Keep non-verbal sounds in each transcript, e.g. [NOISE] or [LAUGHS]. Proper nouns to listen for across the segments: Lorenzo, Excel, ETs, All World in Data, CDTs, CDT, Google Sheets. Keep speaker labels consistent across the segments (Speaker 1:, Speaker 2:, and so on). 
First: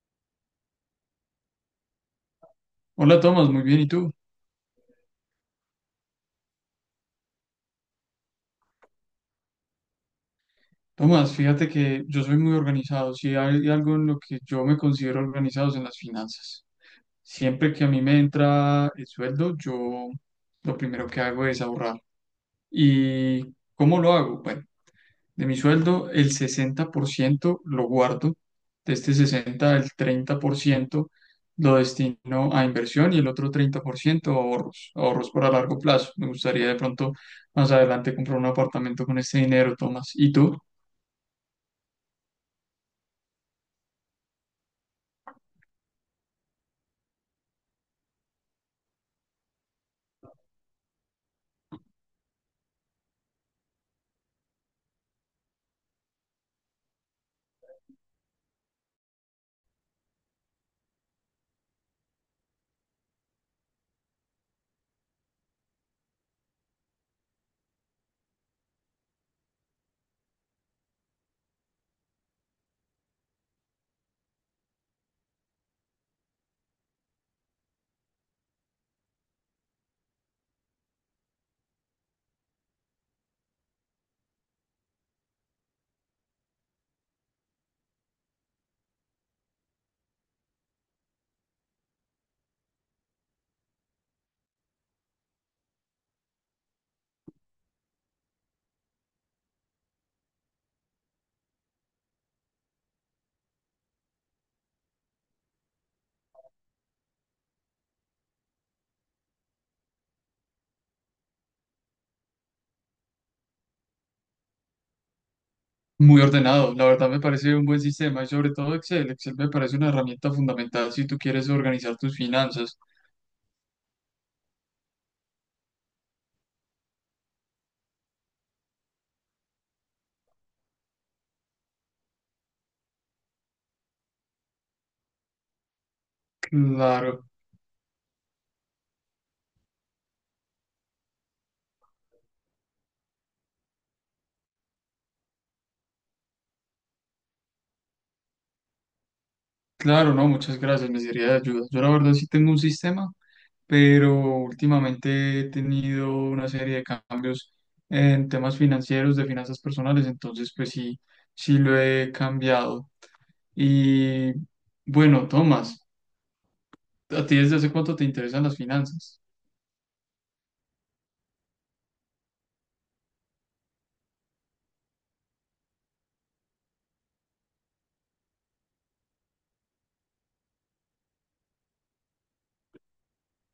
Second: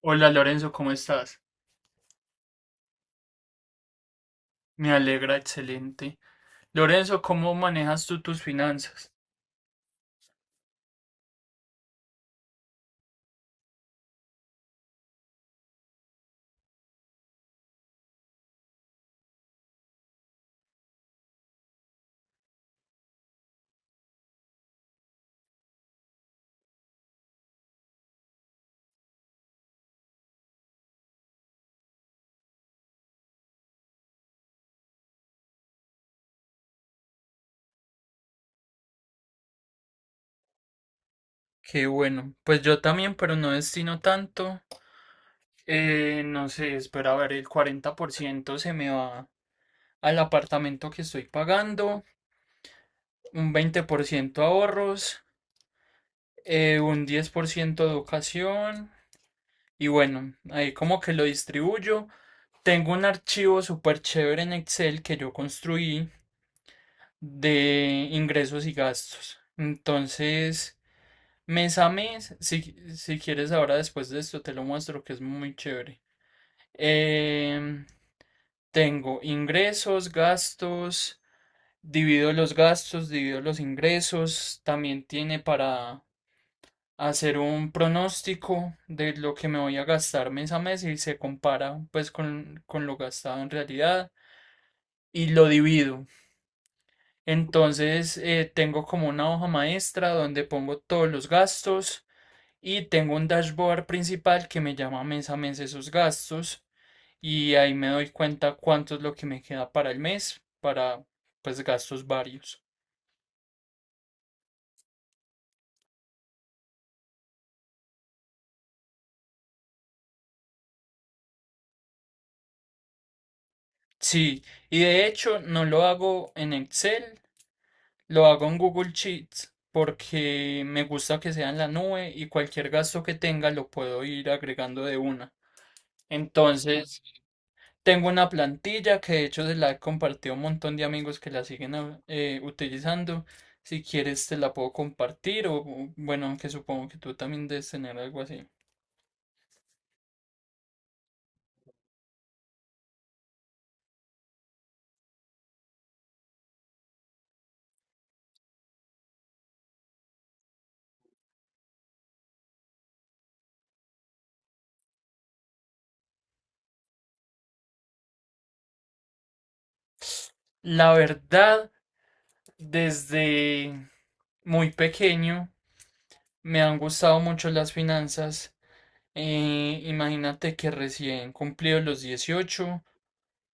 Speaker 1: Hola Lorenzo, ¿cómo estás?
Speaker 2: Hola Tomás, muy bien, ¿y tú?
Speaker 1: Me alegra, excelente. Lorenzo, ¿cómo manejas tú tus finanzas?
Speaker 2: Tomás, fíjate que yo soy muy organizado, si hay algo en lo que yo me considero organizado es en las finanzas. Siempre que a mí me entra el sueldo, yo lo primero que hago es ahorrar. ¿Y cómo lo hago? Bueno, de mi sueldo, el 60% lo guardo. De este 60 el 30% lo destino a inversión y el otro 30% a ahorros, ahorros para largo plazo. Me gustaría de pronto más adelante comprar un apartamento con este dinero, Tomás. ¿Y tú?
Speaker 1: Qué bueno. Pues yo también, pero no destino tanto. No sé, espera a ver, el 40% se me va al apartamento que estoy pagando, un 20% ahorros, un 10% educación y bueno, ahí como que lo distribuyo. Tengo un archivo súper chévere en Excel que yo construí de ingresos y gastos. Entonces, mes a mes, si quieres ahora después de esto te lo muestro que es muy chévere. Em, tengo ingresos, gastos, divido los ingresos, también tiene para hacer un pronóstico de lo que me voy a gastar mes a mes y se compara pues con lo gastado en realidad y lo divido. Entonces, tengo como una hoja maestra donde pongo todos los gastos y tengo un dashboard principal que me llama mes a mes esos gastos y ahí me doy cuenta cuánto es lo que me queda para el mes, para pues gastos varios.
Speaker 2: Muy ordenado. La verdad me parece un buen sistema y sobre todo Excel. Excel me parece una herramienta fundamental si tú quieres organizar tus finanzas.
Speaker 1: Sí, y de hecho no lo hago en Excel, lo hago en Google Sheets porque me gusta que sea en la nube y cualquier gasto que tenga lo puedo ir agregando de una. Entonces,
Speaker 2: Claro,
Speaker 1: tengo una plantilla que de hecho se la he compartido a un montón de amigos que la siguen utilizando. Si quieres te la puedo compartir o, bueno, aunque supongo que tú también debes tener algo así.
Speaker 2: claro, no, muchas gracias. Me sería de ayuda. Yo la verdad sí tengo un sistema pero últimamente he tenido una serie de cambios en temas financieros, de finanzas personales, entonces pues sí, sí lo he cambiado. Y bueno, Tomás, ¿a ti desde hace cuánto te interesan las finanzas?
Speaker 1: La verdad, desde muy pequeño me han gustado mucho las finanzas. Imagínate que recién cumplido los 18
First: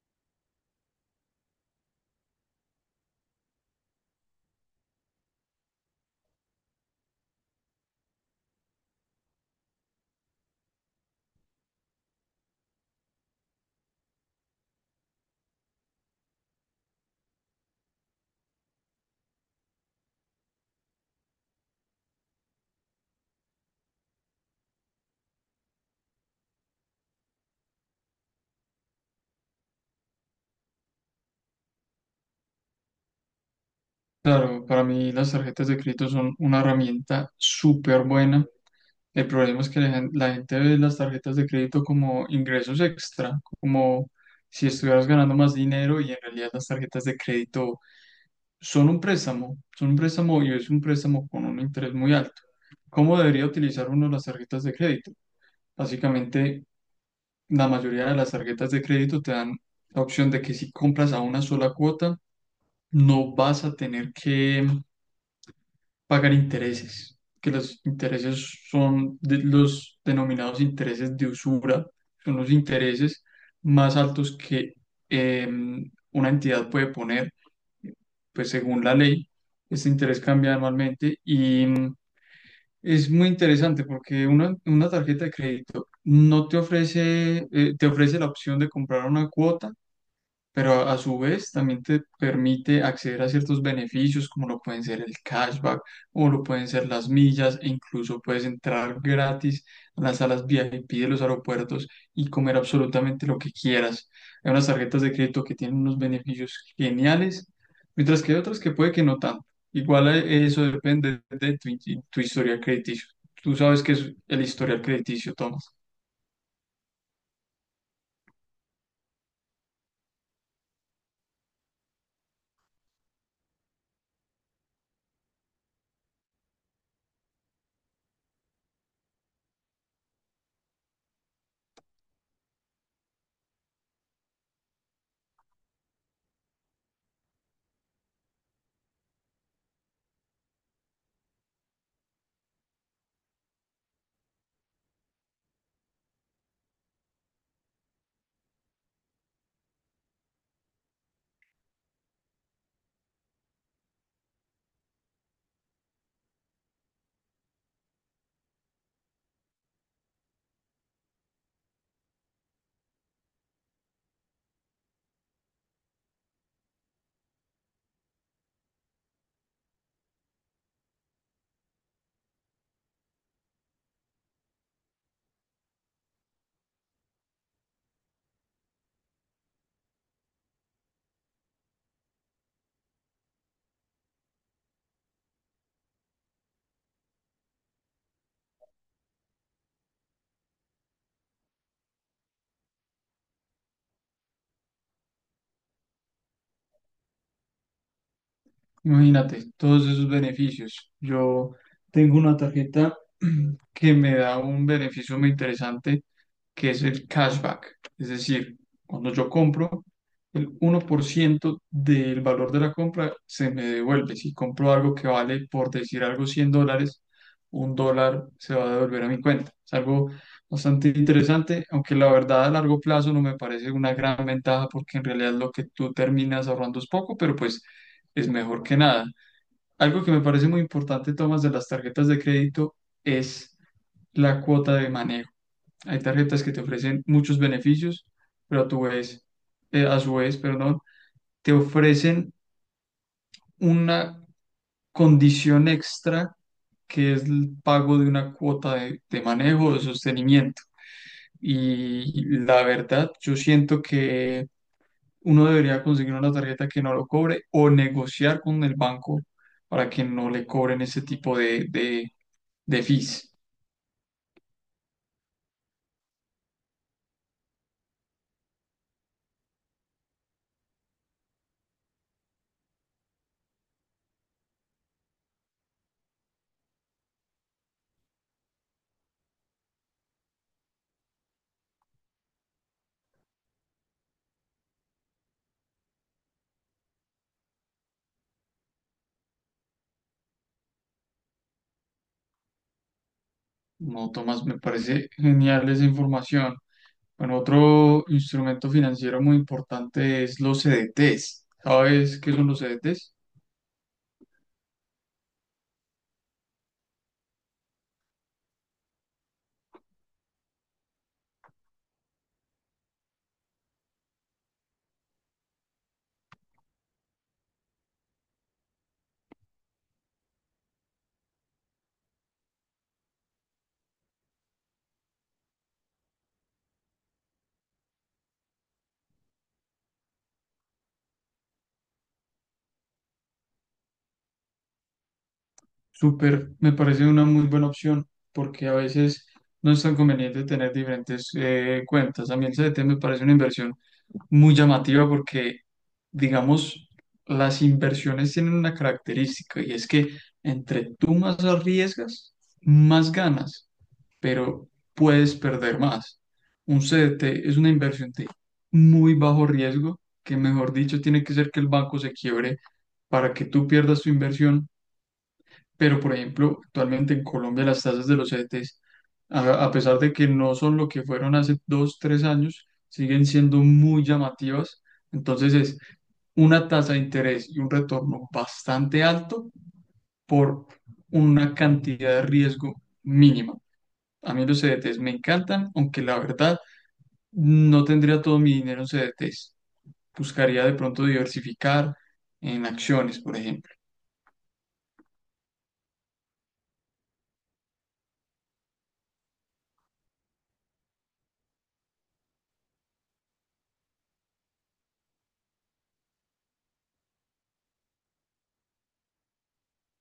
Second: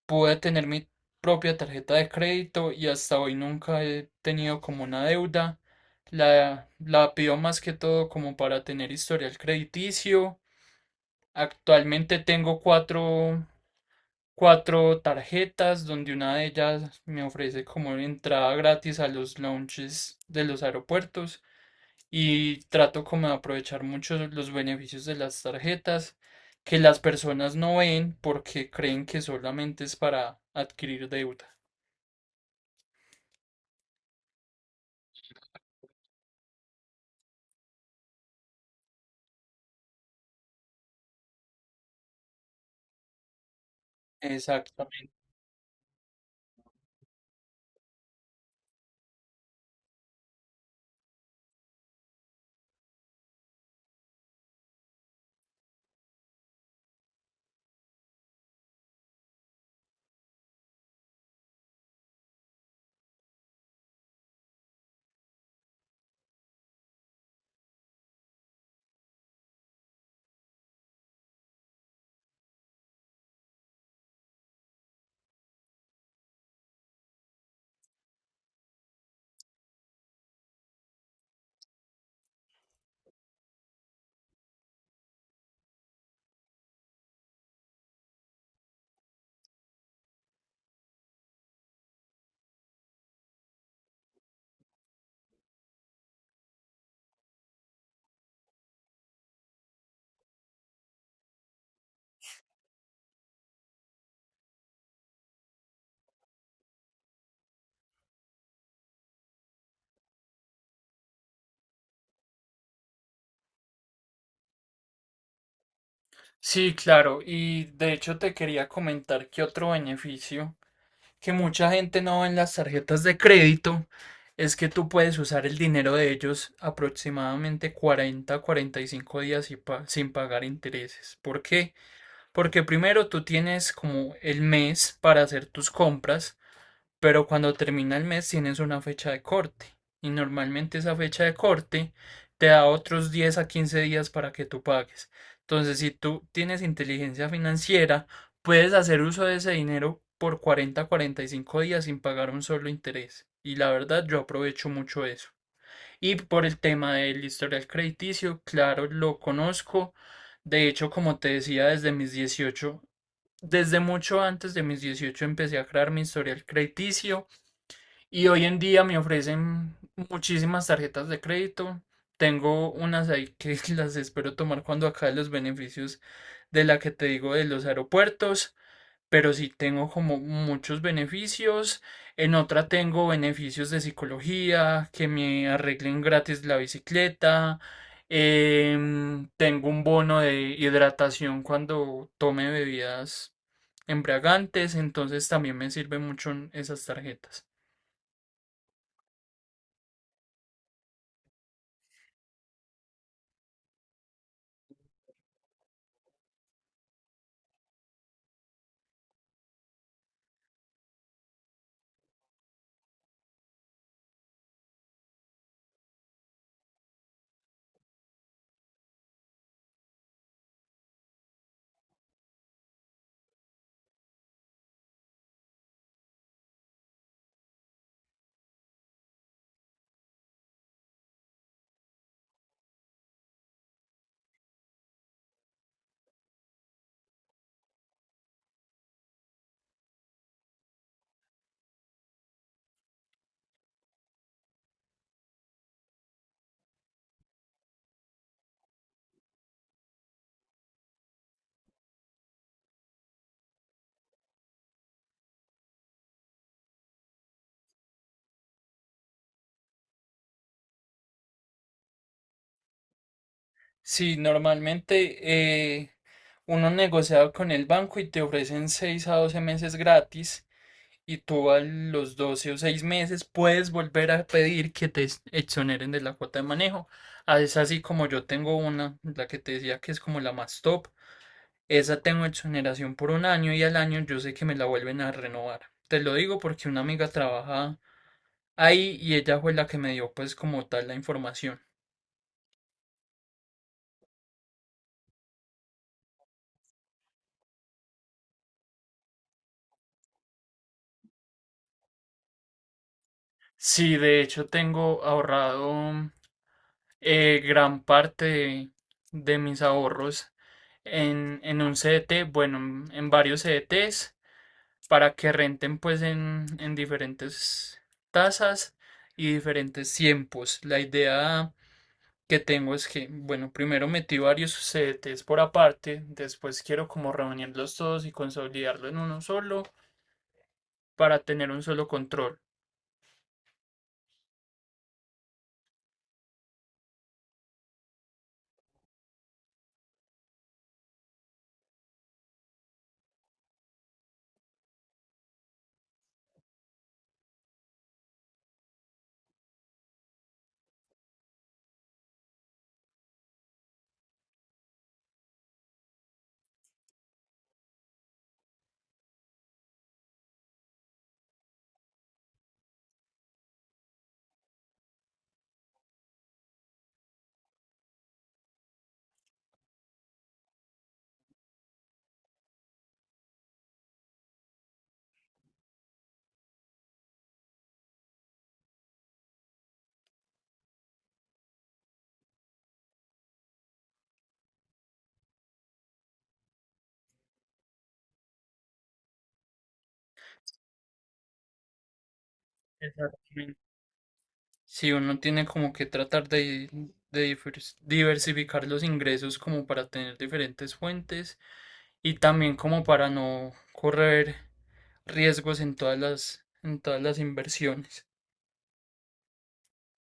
Speaker 1: pude tener mi propia tarjeta de crédito y hasta hoy nunca he tenido como una deuda. La pido más que todo como para tener historial crediticio. Actualmente tengo cuatro tarjetas donde una de ellas me ofrece como entrada gratis a los lounges de los aeropuertos y trato como de aprovechar mucho los beneficios de las tarjetas que las personas no ven porque creen que solamente es para adquirir deuda.
Speaker 2: Claro, para mí las tarjetas de crédito son una herramienta súper buena. El problema es que la gente ve las tarjetas de crédito como ingresos extra, como si estuvieras
Speaker 1: Exactamente.
Speaker 2: ganando más dinero y en realidad las tarjetas de crédito son un préstamo y es un préstamo con un interés muy alto. ¿Cómo debería utilizar uno las tarjetas de crédito? Básicamente, la mayoría de las tarjetas de crédito te dan la opción de que si compras a una sola cuota, no vas a tener que pagar intereses, que los intereses los denominados intereses de usura, son los intereses más altos que una entidad puede poner pues según la ley. Este interés cambia anualmente y es muy interesante porque una tarjeta de crédito no te ofrece, te ofrece la opción de comprar una cuota pero a su vez también te permite acceder a ciertos beneficios como lo pueden ser el cashback o lo pueden ser las millas e incluso puedes entrar gratis a las salas VIP de los aeropuertos y comer absolutamente lo que quieras. Hay unas tarjetas de crédito que tienen unos beneficios geniales, mientras que hay otras que puede que no tanto. Igual eso depende de tu historial crediticio. Tú sabes que es el historial crediticio, Tom.
Speaker 1: Sí, claro. Y de hecho te quería comentar que otro beneficio que mucha gente no ve en las tarjetas de crédito es que tú puedes usar el dinero de ellos aproximadamente 40 a 45 días y sin pagar intereses. ¿Por qué? Porque primero tú tienes como el mes para hacer tus compras. Pero cuando termina el mes tienes una fecha de corte y normalmente esa fecha de corte te da otros 10 a 15 días para que tú pagues. Entonces, si tú tienes inteligencia financiera, puedes hacer uso de ese dinero por 40 a 45 días sin pagar un solo interés. Y la verdad, yo aprovecho mucho eso. Y por el tema del historial crediticio, claro, lo conozco. De hecho, como te decía, desde mis 18, desde mucho antes de mis 18 empecé a crear mi historial crediticio. Y hoy en día me ofrecen muchísimas tarjetas de crédito. Tengo unas ahí que [LAUGHS] las espero tomar cuando acabe los beneficios de la que te digo de los aeropuertos, pero sí tengo como muchos beneficios. En otra tengo beneficios de psicología, que me arreglen gratis la bicicleta. Tengo un bono de hidratación cuando tome bebidas embriagantes, entonces también me sirven mucho esas tarjetas.
Speaker 2: Imagínate, todos esos beneficios. Yo tengo una tarjeta [CLEARS THROAT] que me da un beneficio muy interesante, que es el cashback. Es decir, cuando yo compro, el 1% del valor de la compra se me devuelve. Si compro algo que vale, por decir algo, $100, un dólar se va a devolver a mi cuenta. Es algo bastante interesante, aunque la verdad a largo plazo no me parece una gran ventaja porque en realidad lo que tú terminas ahorrando es poco, pero pues es mejor que nada. Algo que me parece muy importante, Tomás, de las tarjetas de crédito es la cuota de manejo. Hay tarjetas que te ofrecen muchos beneficios, pero a tu vez, a su vez, perdón, te ofrecen una condición extra que es el pago de una cuota de manejo o de sostenimiento. Y la verdad, yo siento que uno debería conseguir una tarjeta que no lo cobre o negociar con el banco para que no le cobren ese tipo de fees.
Speaker 1: Sí, normalmente eh, uno negocia con el banco y te ofrecen 6 a 12 meses gratis y tú a los 12 o 6 meses puedes volver a pedir que te exoneren de la cuota de manejo. Ah, es así como yo tengo una, la que te decía que es como la más top. Esa tengo exoneración por un año y al año yo sé que me la vuelven a renovar. Te lo digo porque una amiga trabaja ahí y ella fue la que me dio pues como tal la información.
Speaker 2: No, Tomás, me parece genial esa información. Bueno, otro instrumento financiero muy importante es los CDTs. ¿Sabes qué son los CDTs?
Speaker 1: Sí, de hecho tengo ahorrado. Gran parte de mis ahorros en un CDT, bueno, en varios CDTs, para que renten pues en diferentes tasas y diferentes tiempos. La idea que tengo es que, bueno, primero metí varios CDTs por aparte, después quiero como reunirlos todos y consolidarlo en uno solo para tener un solo control.
Speaker 2: Súper, me parece una muy buena opción porque a veces no es tan conveniente tener diferentes cuentas. A mí el CDT me parece una inversión muy llamativa porque, digamos, las inversiones tienen una característica y es que entre tú más arriesgas, más ganas, pero puedes perder más. Un CDT es una inversión de muy bajo riesgo que, mejor dicho, tiene que ser que el banco se quiebre para que tú pierdas tu inversión pero, por ejemplo, actualmente en Colombia las tasas de los ETs, a pesar de que no son lo que fueron hace dos, tres años, siguen siendo muy llamativas. Entonces es una tasa de interés y un retorno bastante alto por una cantidad de riesgo mínima. A mí los CDTs me encantan, aunque la verdad no tendría todo mi dinero en CDTs. Buscaría de pronto diversificar en acciones, por
Speaker 1: Exacto.
Speaker 2: ejemplo.
Speaker 1: Si uno tiene como que tratar de diversificar los ingresos como para tener diferentes fuentes y también como para no correr riesgos en todas en todas las inversiones.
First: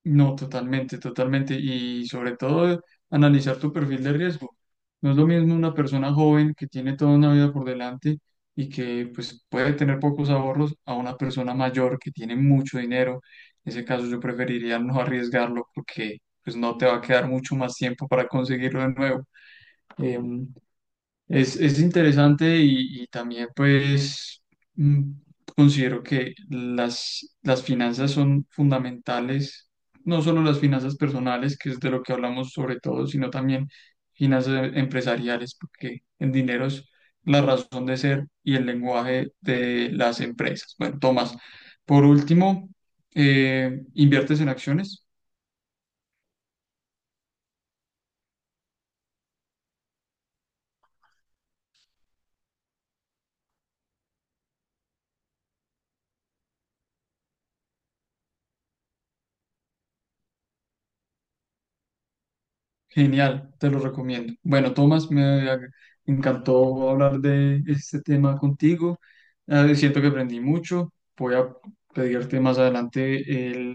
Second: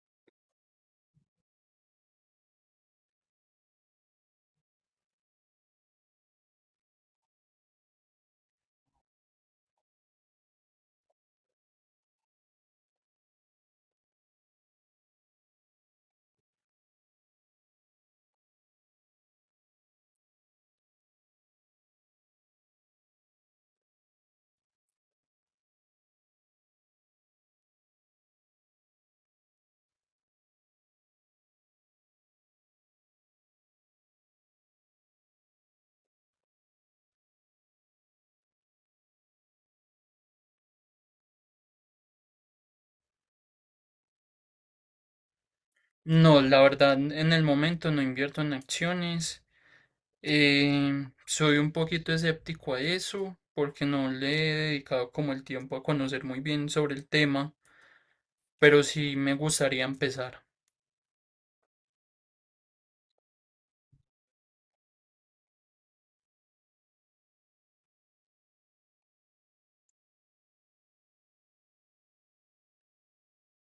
Speaker 2: No, totalmente, totalmente. Y sobre todo, analizar tu perfil de riesgo. No es lo mismo una persona joven que tiene toda una vida por delante y que pues, puede tener pocos ahorros a una persona mayor que tiene mucho dinero. En ese caso, yo preferiría no arriesgarlo porque pues, no te va a quedar mucho más tiempo para conseguirlo de nuevo. Em, es interesante y también pues mm, considero que las finanzas son fundamentales, no solo las finanzas personales, que es de lo que hablamos sobre todo, sino también finanzas empresariales, porque el dinero es la razón de ser y el lenguaje de las empresas. Bueno, Tomás, por último, ¿inviertes en acciones?
Speaker 1: No, la verdad, en el momento no invierto en acciones. Soy un poquito escéptico a eso porque no le he dedicado como el tiempo a conocer muy bien sobre el tema, pero sí me gustaría empezar.
Speaker 2: Genial, te lo recomiendo. Bueno, Tomás, ag- encantó hablar de este tema contigo. Siento que aprendí mucho. Voy a pedirte más adelante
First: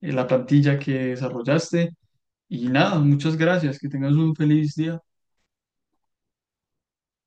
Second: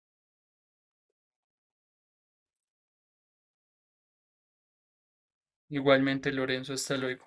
Speaker 2: la plantilla que desarrollaste. Y nada, muchas gracias. Que tengas un feliz día.
Speaker 1: Igualmente, Lorenzo, hasta luego.